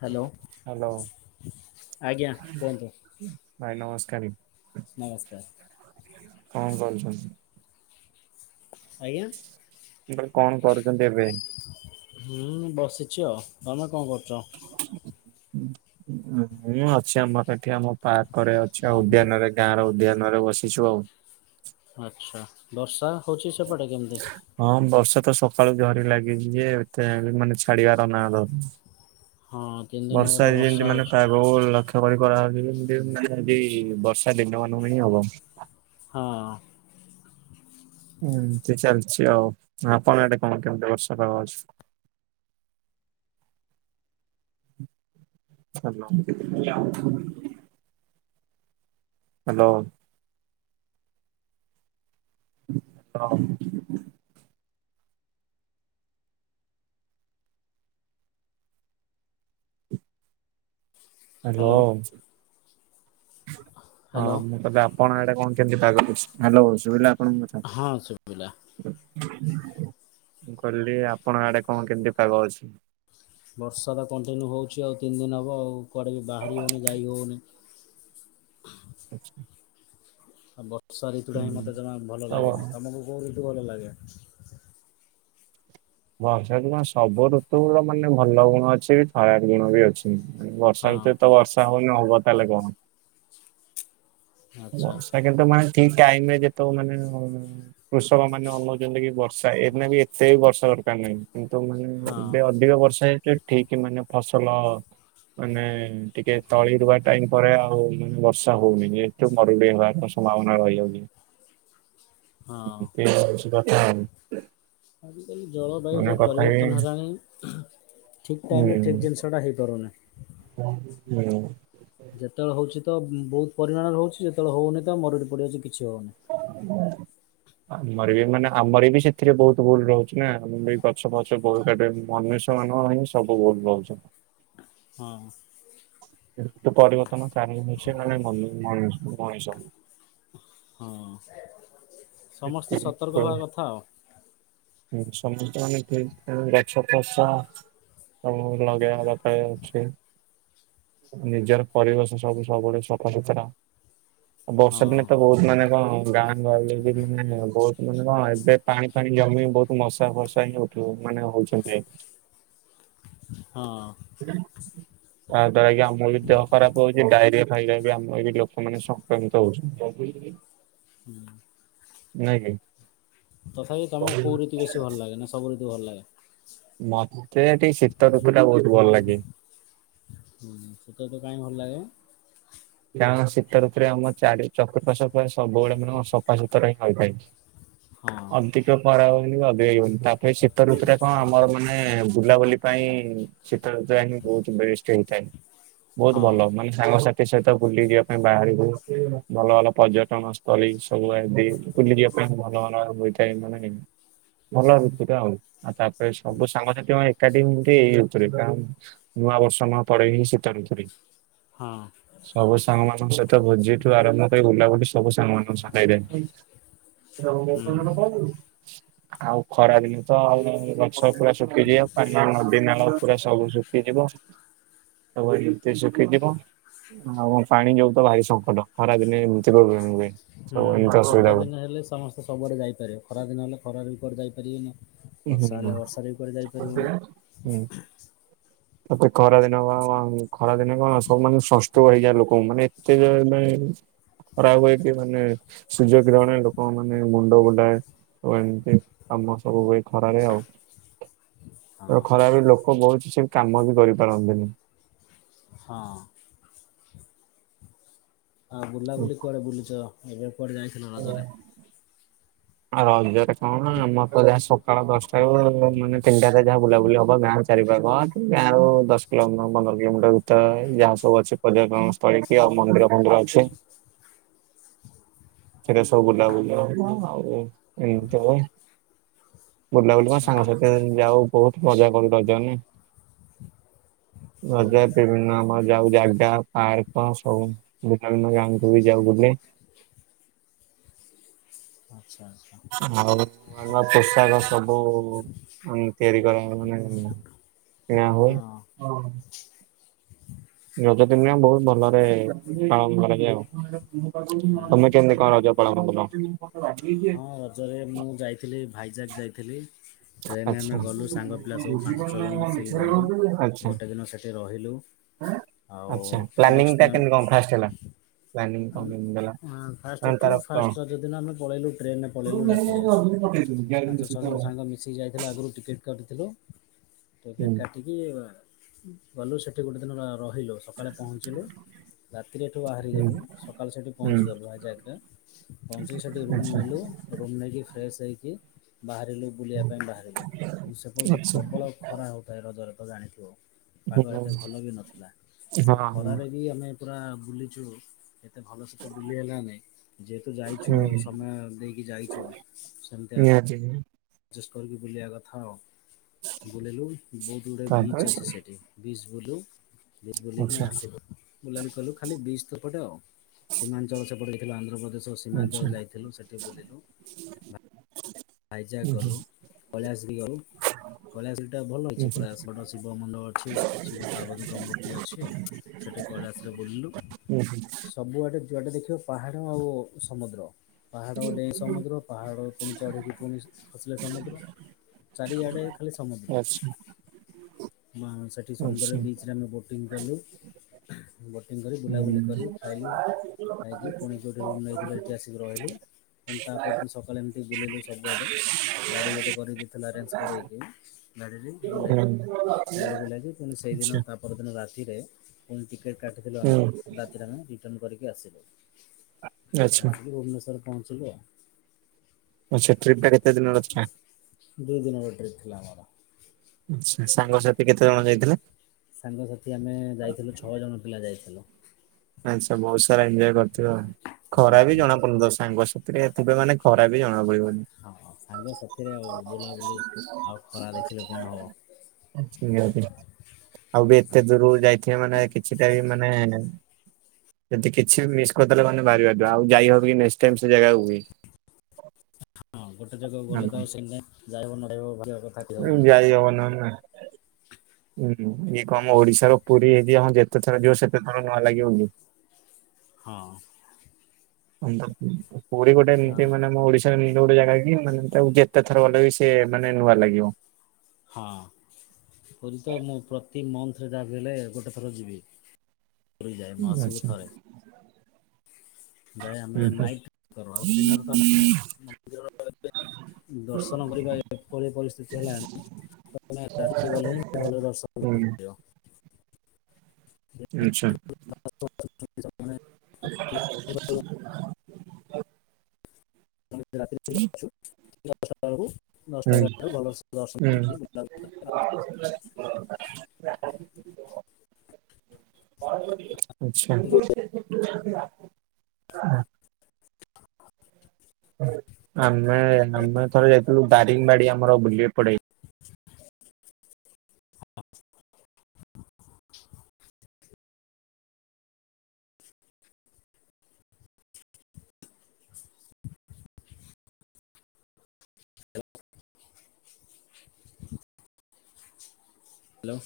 Hello. Hello ଆଜ୍ଞା କୁହନ୍ତୁ ଭାଇ ନମସ୍ କାରି ନମସ୍କାର କଁ କରୁଚନ୍ତି? ଆଜ୍ଞା। ମୁଁ କହିଲି କଣ କରୁଛନ୍ତି ଏବେ? ହୁଁ ମୁଁ ବସିଛି ଆଉ ତମେ କଣ କରୁଛ? ମୁଁ ଅଛି, ଆମର ଏଠି ଆମ ପାର୍କରେ ଅଛି। ଆ ଉଦ୍ୟାନରେ ଗାଁର ଉଦ୍ୟାନରେ ବସିଛୁ ଆଉ। ଆଚ୍ଛା ବର୍ଷା ହଉଛି? ସେପଟେ କେମିତି? ହଁ ବର୍ଷା ତ ସକାଳୁ ଝରି ଲାଗିଛି ଯେ ଏତେଯାଏଁ ବି ମାନେ ଛାଡିବାର ନା ଧରୁନି। ହଁ ତିନି ଦିନ ବର୍ଷା ବୋଧେ ଯେନ୍ତି ମାନେ ହଉଛି ପ୍ରାଗହୁ ଲକ୍ଷ [unintelligible] କରି କରାହେଉଛି ଏମତି ବର୍ଷା ଦିନମାନଙ୍କୁ ହିଁ ହବ। ହଁ। ଏମତି ଚାଲିଛି ଆଉ ଆପଣ ଆଡେ କଣ କେମିତି ବର୍ଷାପାଗ ଅଛି? [inaudible] ହାଲୋ। ହ୍ୟାଲୋ। ରହ। ହାଲୋ। ହ୍ୟାଲୋ ହଁ ହ୍ୟାଲୋ। ମୁଁ କହିଲେ ଆପଣ ଆଡେ କଣ କେମତି ପାଗ କରଛି। ହାଲୋ ଶୁଭିଲା ହଁ ଶୁଭିଲା [unintelligible] ମୁଁ କହିଲି ଆପଣ ଆଡେ କଣ କେମିତି ପାଗ ଅଛି? ବର୍ଷାଟା କଣ୍ଟିନ୍ୟୁ ହେଉଛି ଆଉ ତିନି ଦିନ ହେବ। ଆଉ କୁଆଡ଼େ ବି ବାହାରି ହେଉନି ଯାଇ ହେଉନି। ଆଚ୍ଛା। ଆଉ ବର୍ଷା ଋତୁଟା ହିଁ ମତେ ଜମା ଭଲ ତ ଲାଗେନି। ତମକୁ କୋଉ ଋତୁ ଭଲ ଲାଗେ? ବର୍ଷାଦିନ ସବୁ ଋତୁର ମାନେ ଭଲ ଗୁଣ ଅଛି, ଖରାପ ଗୁଣ ବି ଅଛି। ହଁ ବର୍ଷାଋତୁରେ ତ ବର୍ଷା ହଉନି ହବ ତାହେଲେ କଣ? ଓ ଆଚ୍ଛା ବର୍ଷା କିନ୍ତୁ ମାନେ ଠିକ୍ ଟାଇମରେ ଯେତେବେଳେ ମାନେ କୃଷକମାନେ ଅନଉଛନ୍ତି କି ବର୍ଷା ଏ ବି ଏତେ ବର୍ଷା ଦରକାର ନାହିଁ କିନ୍ତୁ ମାନେ ହଁ ଏବେ ଅଧିକ ବର୍ଷା ହେଇଛି ଠିକ ମାନେ ଫସଲ ମାନେ ଟିକେ ତଳି ରୁଆ ଟାଇମ ପରେ ଆଉ ବର୍ଷା ହଉନି ଯେ। ମରୁଡି ହେବାର ସମ୍ଭାବନା ରହିଯାଉଛି। ହଁ। [unintelligible] ହଁ। ଆଜିକାଲି ଜଳବାୟୁ ସବୁ ପରିବର୍ତ୍ତନ ହେଲାଣି। ଠିକ ଟାଇମରେ ଠିକ ହୁଁ ଜିନିଷ ଟା ହେଇପାରୁନି। ହୁଁ। ଯେତେବେଳେ ହଉଛି ତ ବହୁତ ପରିମାଣରେ ହଉଛି, ଯେତେବେଳେ ହଉନି ତ ମରୁଡି ପଡିଯାଉଛି କିଛି ହଉନି। [inaudible] ଆମର ବି ମାନେ ଆମର ବି ସେଥିରେ ବୋହୁତ ଭୁଲ ରୋହୁଛି ନା ଆମେ ବି ଗଛ ଫଛ ବୋହୁତ କାଟି। [unintelligible] ମନୁଷ୍ୟ ମାନଙ୍କର ହିଁ ସବୁ ଭୁଲ ରୋହୁଛି। ହଁ ହଁ। ଋତୁ ପରିବର୍ତ୍ତନ ଚାହିଁଲେ ସେମାନେ ମନୁ ମଣି ମଣିଷ। ହଁ। ସମସ୍ତେ ସତର୍କ ହବା [unintelligible] କଥା ଆଉ ସମସ୍ତେ ମାନେ। [unintelligible] ସବୁ ଲଗେଇବା କଥା ବି ଉଚିତ୍। ନିଜର ପରିବେଶ ସବୁ ସବୁବୋଳେ ସଫା ସୁୁତରା। ଆଉ ବର୍ଷା ହଁ ଦିନେ ତ ବୋହୁତ ମାନେ କଣ ଗାଁ ଗହଳିରେ [unintelligible] ବୋହୁତ ମାନେ କଣ ଏବେ ପାଣି ଫାଣି ଜମି ବୋହୁତ ମଶା ଫଷା ହିଁ ହୋଉଥୁବ ମାନେ ହୋଉଛନ୍ତି। [inaudible] ହଁ। ତାଦ୍ୱାରା ଆଜ୍ଞା ଆମକୁ ଯୋଉ ଦେହ ଖରାପ ହୋଉଚି ଡାଇରିଆ ଖାଇବା ବି ଆମ [unintelligible] ଲୋକୋମାନେ ସଂକ୍ରମିତ ହୋଉଛନ୍ତି। ହୁଁ। ନାଇଁ ଖାଇ ତଥାବି ତମକୁ କୋଉ ଋତୁ ବେଶୀ ଭଲ ଲାଗେ ନା ସବୁ ଋତୁ ଭଲ ଲାଗେ। [unintelligible] ମତେ ହେଟି ଶୀତ ଋତୁ ଟା ବୋହୁତ ଭଲ ଲାଗେ। ହୁଁ ଶୀତ ଋତୁ କାହିଁକି ଭଲ ଲାଗେ? କାରଣ ଶୀତ ଋତୁରେ ଆମ ଚାରି ଚତୁରର୍ପାଶ୍ୟ ପୁରା ସବୁବୋଳେ ମାନେ କଣ ସଫାସୁତୁରା ହିଁ ହୋଇଥାଏ। ହଁ ଅଧିକ ପରାଉ ଅଧିକ ଇଏ ହୋଉନି ତାପରେ ଶୀତ ଋତୁଟା କଣ ଆମର ମାନେ ବୁଲାବୁଲି ପାଇଁ ଶୀତ ଋତୁ ଯ ବୋହୁତ ବେଷ୍ଟ୍ ହେଇଥାଏ ବହୁତ ହଁ ଭଲ ମାନେ ସାଙ୍ଗସାଥି ସହିତ ତ ବୁଲି ଯିବା ପାଇଁ ବାହାରୁକୁ ଭଲ ଭଲ ପର୍ଯ୍ୟଟନ ସ୍ଥଳୀ ସବୁ ଆଦି ବୁଲି ଯିବା ପାଇଁ ଭଲ ଭଲ ହୋଇଥାଏ ମାନେ ଭଲ ଋତୁଟା ଆଉ ଆଉ ତାପରେ ସବୁ ସାଙ୍ଗସାଥି ମା ଏକାଠି। [unintelligible] ନୂଆ ବର୍ଷ ମା ପଡେ ଏହି ଶୀତ ଋତୁ ରେ। ହଁ। ସବୁ ସାଙ୍ଗମାନଙ୍କ ସହିତ ଭୋଜିଠୁ ଆରମ୍ଭ କରି ବୁଲାବୁଲି ସବୁ ସାଙ୍ଗମାନଙ୍କ ସାଙ୍ଗେରେ। ହୁଁ। [unintelligible] ଆଉ ଖରା ଦିନେ ତ ଆଉ ଗଛ ପୁରା ଶୁଖିଯିବ ପାନୀୟ ନଦୀ ନାଳ ପୁରା ସବୁ ଶୁଖିଯିବ। ସବୁ ଏମିତି ସୁଖୀ ଯିବ। ଆଉ ପାଣି ଯୋଗୁ ତ ଭାରି ସଙ୍କଟ ଖରା ଦିନେ ଏମିତି ପ୍ରୋବ୍ଲେମ୍ ହୁଏ। ହୁଁ ସବୁ ଏମିତି ଅସୁବିଧା ଶୀତ ହୁଏ। ଦିନ ହେଲେ ସମସ୍ତେ ସବୁଆଡେ ଯାଇପାରିବେ ଖରା ଦିନ ହେଲେ ଖରା ରେ କୁଆଡେ ଯାଇପାରିବେନି। ହୁଁ ବର୍ଷା ହେଲେ ହୁଁ। ବର୍ଷାରେ ବି କୁଆଡେ ଯାଇପାରିବେନି। ତତେ ଖରା ଦିନ କଣ କଣ ଖରାଦିନେ କଣ ସବୁ ମାନେ ସନଷ୍ଟ୍ରୋକ ହେଇଯାଏ ଲୋକୋଙ୍କୁ ମାନେ ଏତେ ଜୋରେ ମାନେ [unintelligible] ହେଇକି ମାନେ ସୂର୍ଯ୍ୟ କିରଣରେ ଲୋକୋଙ୍କୁ ମାନେ ମୁଣ୍ଡ ବୁଲାଏ। ଆଉ ଏମିତି ସମସ୍ତଙ୍କୁ ହୁଏ ଖରାରେ ଆଉ। ଆଉ ହଁ ଖରାରେ ଲୋକୋ ବୋହୁତ କିଛି କାମ ବି କରିପାରନ୍ତିନି। ହଁ। ଆଉ ବୁଲାବୁଲି କୁଆଡେ ବୁଲିଚ ଏବେ କୁଆଡେ ଯାଇଥିଲ ରଜରେ [inaudible] ଆଉ ରଜରେ କଣ ଆମର ତ ଯାହା ସକାଳ ଦଶଟାରୁୁ ମାନେ ତିନିଟା ହାତେ ଯାହା ବୁଲାବୁଲି ହବ ଗାଁ ଚାରି ବାରୁଆଁ କି ଗାଁର ଦଶ କିଲୋମିଟର ପନ୍ଦର କିଲୋମିଟର ଭିତରେ ଯାହା ସବୁ ଅଛି ପର୍ଯ୍ୟଟନ ସ୍ଥଳୀ କି ଅ ମନ୍ଦିର ଫନ୍ଦିର ଅଛି। ସେଟା ସବୁ ବୁଲାବୁଲା ହବ ଆଉ ଏମିତି ହବ ବୁଲାବୁଲି କଁ ଆଚ୍ଛା ସାଙ୍ଗସାଥି ମାନେ ଯାଉ ବୋହୁତ ମଜା କରୁ ରଜନେ [inaudible] ହୁଁ। ରଜ ବିଭିନ୍ନ ଆମର ଯାଉ ଜାଗା ପାର୍କ ସବୁ ଭିନ୍ନ ଭିନ୍ନ ଗାଁକୁ ବି ଯାଉ ବୁଲି। ଆଚ୍ଛା ଆଚ୍ଛା [inaudible] ହଉ। ଆମ ପୋଷାକ ସବୁ [unintelligible] ତିଆରି କର ମାନେ କିଣା ହୁଏ ହଁ ହଁ। ରଜ ଦିନିଆ ବହୁତ ଭଲରେ ପାଳନ କରାଯାଏ ହୁଁ ଆଉ ତମେ କେମତି କଣ ରଜ ପାଳନ କଲ। ହଁ ରଜରେ ମୁଁ ଯାଇଥିଲି ଭାଇଜାକ ଯାଇଥିଲି। ଟ୍ରେନରେ ଆଚ୍ଛା। ଆମେ ଗଲୁ ସାଙ୍ଗ ପିଲା ସବୁ ପାଞ୍ଚ ଛଅ ଜଣ ମିଶିକି ଗଲୁ ଗୋଟେ ଦିନ ସେଠି ରହିଲୁ। ହାଁ ଆଉ ଆଛ ପ୍ଲାନିଙ୍ଗ ନେକ୍ସଟ ଟା ଦିନ କେମିତି କଣ ଫାଷ୍ଟ ହେଲା? ପ୍ଲାନିଙ୍ଗ ଆମେ କଣ କେମିତି ହେଲା ହଁ ଫାଷ୍ଟ ମାନେ ଏଠୁ ତାର କଣ? ଫାଷ୍ଟ ରଜ ଦିନ ଆମେ ପଳେଇଲୁ ଟ୍ରେନରେ [unintelligible] ପଳେଇଲୁ ରାତିରେ। ପକେଇଦେଲୁ ଗ୍ୟାରେଣ୍ଟି ସେ ତ ସିଏ ଯାଇଥିଲା ଆଗରୁ ଟିକେଟ୍ କାଟିଥିଲୁ ହୁଁ ଟିକେଟ୍ କାଟିକି ଗଲୁ ସେଠି ଗୋଟେ ଦିନ ଅ ରହିଲୁ ସକାଳେ ପହଞ୍ଚିଲୁ। ରାତିରେ ଏଠୁ ହୁଁ ବାହାରିଗଲୁ ସକାଳୁ ସେଠି ହୁଁ ପହଞ୍ଚିଗଲୁ ହାଇଜାକେ ପହଞ୍ଚିକି ସେଇଠି ରୁମ୍ ଆଚ୍ଛା ନେଲୁ। ଟିକେ ଫ୍ରେସ୍ ହେଇକି ବାହାରିଲୁ ବୁଲିବା ପାଇଁ ବାହାରିଲୁ କିନ୍ତୁ ସେପର୍ଯ୍ୟନ୍ତ ଆଚ୍ଛା ପ୍ରବଳ ଖରା ହେଉଥାଏ ରଜରେ ତ ଜାଣିଥିବ। ପାଗ ହୁଁ ଏତେ ହଁ ଭଲ ବି ନଥିଲା ସେ ହଁ ଖରାରେ ବି ଆମେ ପୁରା ବୁଲିଛୁ। ଏ ଏତେ ଭଲ ସେ ବୁଲି ହେଲାନେଇ ଯେହେତୁ ଯାଇଛୁ ଆଉ ହୁଁ ସମୟ ଦେଇ ହେଇଛୁ ସେମିତି ଆ ନିହାତି ଜଷ୍ଟ୍ କରିକି ବୁଲିବା କଥା ଆଉ ବୁଲିଲୁ ବହୁତ ଗୁଡ଼ାଏ ତାପରେ ବିଚ ସେ ଅଛି ସେଠି ବିଚ ବୁଲୁ ବିଚ୍ ଆଚ୍ଛା ବୁଲିକିନା ଆସିବୁ ବୁଲାବୁଲି କଲୁ ଖାଲି ବିଜ୍ ତ ପଟେ ଆଉ। ସୀମାଞ୍ଚଳ ସେପଟିଥିଲୁ ଆନ୍ଧ୍ରପ୍ରଦେଶ ଆଚ୍ଛା ସୀମାଞ୍ଚଳ ଯାଇଥିଲୁ ସେଠି ବୁଲିଲୁ। ହାଇଜାଗ ହୁଁ ହୁଁ ଗଲୁ କଇଲାଶ ବି ଗଲୁ। କୈଳାଶ ଗିରି ଟା ଭଲ ଅଛି ହୁଁ ପୁରା ବଡ଼ ଶିବ ମଣ୍ଡଳ ଅଛି ଶିବ ପାର୍ବତୀଙ୍କ ମୂର୍ତ୍ତି ଅଛି। ସେଠି କୈଳାଶ ରେ ବୁଲିଲୁ ହୁଁ ହୁଁ ହୁଁ ସବୁଆଡ଼େ ଯୁଆଡ଼େ ଦେଖିବା ପାହାଡ଼ ଆଉ ସମୁଦ୍ର ପାହାଡ଼ ଡେଇଁ ସମୁଦ୍ର ପାହାଡ଼ ପୁଣି ଚଢ଼ିକି ପୁଣି ଖସିଲା ସମୁଦ୍ର ଚାରିଆଡ଼େ ଖାଲି ସମୁଦ୍ର। ଆଚ୍ଛା ମା ସେଠି ସମୁଦ୍ର ଆଚ୍ଛା ରେ ବିଚ୍ ରେ ଆମେ ବୋଟିଂ କଲୁ। ବୋଟିଂ କରି ହୁଁ ବୁଲାବୁଲି ହୁଁ ଆଚ୍ଛା କରି ହୁଁ ଖାଇଲୁ ଖାଇକି ପୁଣି ଯଉଠି ରୁମ୍ ନେଇଥିକୁ ହେଠି ଆସିକି ରହିଲୁ। ଫୁଣି ତାପଦିନ ସକାଳେ ଏମିତି ବୁଲିଲୁ ସ ଗୁଆଟେ ଗାଡ଼ି ଗୋଟେ କରିକି ଥିଲା ଆରେଞ୍ଜ କରେଇକି ଗାଡ଼ିରେ ବୁଲିଲୁ। ବୁଲି ବୁିଲାଇକି ପୁଣି ସେଇଦିନ ତା ପରଦିନ ରାତି ରେ ପୁଣି ଟିକେଟ୍ କାଟିଥିଲୁ ଆମେ ରାତିରେ ଆମେ ରିଟର୍ଣ୍ଣ କରିକି ଆସିଲୁ। ଆଚ୍ଛା ଆସିକୁ ଭୁବନେଶ୍ୱରରେ ପହଞ୍ଚିଲୁ ଆଉ। ଆଛା ଟ୍ରିପ୍ ଟା କେତେ ଦିନର ଥିଲା? ଦୁଇ ଦିନର ଟ୍ରିପ୍ ଥିଲା ଆମର। ଆଛା ସାଙ୍ଗସାଥି କେତେ ଜଣ ଯାଇଥିଲେ? ସାଙ୍ଗସାଥି ଆମେ ଯାଇଥିଲୁ ଛଅ ଜଣ ପିଲା ଯାଇଥିଲୁ। [unintelligible] ବହୁତ ସାରା ଏଞ୍ଜୟ କରିଥିବ ଖରା ହଁ ବି ଜଣା ପଡନ ତ ସାଙ୍ଗ ଥିରେ ଥିବେ ମାନେ ଖରା ବି ଜଣା ପଡିବ [inaudible] ହଁ ହଁ ସାଙ୍ଗ ସାଥିରେ ଆଉ ବୁଲାବୁଲି ଆଉ ଖରା ଦେଖିଲେ କଣ ହବ ନିହାତି ଆଉ ବି ଏତେ ଦୂରୁକୁ ଯାଇଥିବେ ମାନେ କିଛିଟା ବି ମାନେ ଯଦି କିଛି ବି ମିସ୍ କରିଦେଲ ମାନେ ଭାରି ବାଧିବ ଆଉ ଯାଇ ହବ କି ନେକ୍ସଟ୍ ଟାଇମ୍ ସେଇ ଜାଗାକୁ ବି। ହ ହଁ ଗୋଟେ ଜାଗାକୁ ଗଲେ ତ [unintelligible] ଉଁ କହିହବନି ଯାଇ ହବ ନ ହେନ୍ ନାଇଁ। ହୁଁ ହୁଁ ଇଏ କଣ ଆମ ଓଡିଶାର ପୁରୀ ହେଇଚି ହଁ ଯେତେ ଥର ଯିବ ସେତେ ଥର ନୂଆ ଲାଗିବ କି? ହଁ। [inaudible] ପୁରୀ ଗୋଟେ ଆଉ ଏମିତି ମାନେ ଆମ ଓଡିଶ [unintelligible] ଗୋଟେ ଜାଗା କି ମାନେ ତାକୁ ଯେତେ ଥର ଗଲେ ବି ସେ ମାନେ ନୂଆ ଲାଗିବ। ହଁ ପୁରୀ ତ ମୁଁ ପ୍ରତି ମନ୍ଥରେ ଯାବି ହେଲେ ଗୋଟେ ଥର ଯିବି। ପୁରୀ ଯାଏ ମାସୁକୁ ଆଚ୍ଛା ଥରେ। ଯାଏ ଆମେ ହୁଁ ନାଇଟ୍ କର ଆଉ ଦିନରେ ତ ଆମେ ମନ୍ଦିର [unintelligible] ଦର୍ଶନ କରିବା ଏପରି ପରିସ୍ଥିତି ହେଲାଣି ଗଲେ ରାତି ଗଲେ ହିଁ ଭଲରେ ଦର୍ଶନ ହୁଁ କରିପାରିବ। ଆଚ୍ଛା। ଆଉ। ଆମ ରାତିରେ ଯାଉଛୁ ଦଶଟା ବେଳକୁ ହୁଁ ଦଶଟା ଏଗାରଟା ବେଳକୁ ଭଲ ସେ ଦର୍ଶନ ହୁଁ। କରିକି ବୁଲାବୁଲି କରି [inaudible] କରିକି ଆଚ୍ଛା। ଉଁ ଆମେ ହ୍ୟାଲୋ ଆମେ ଥରେ ଯାଇଥିଲୁ ଦାରିଙ୍ଗ ବାଡି ଆମର ବୁଲି ପଡେଇ ହ ହ୍ୟାଲୋ।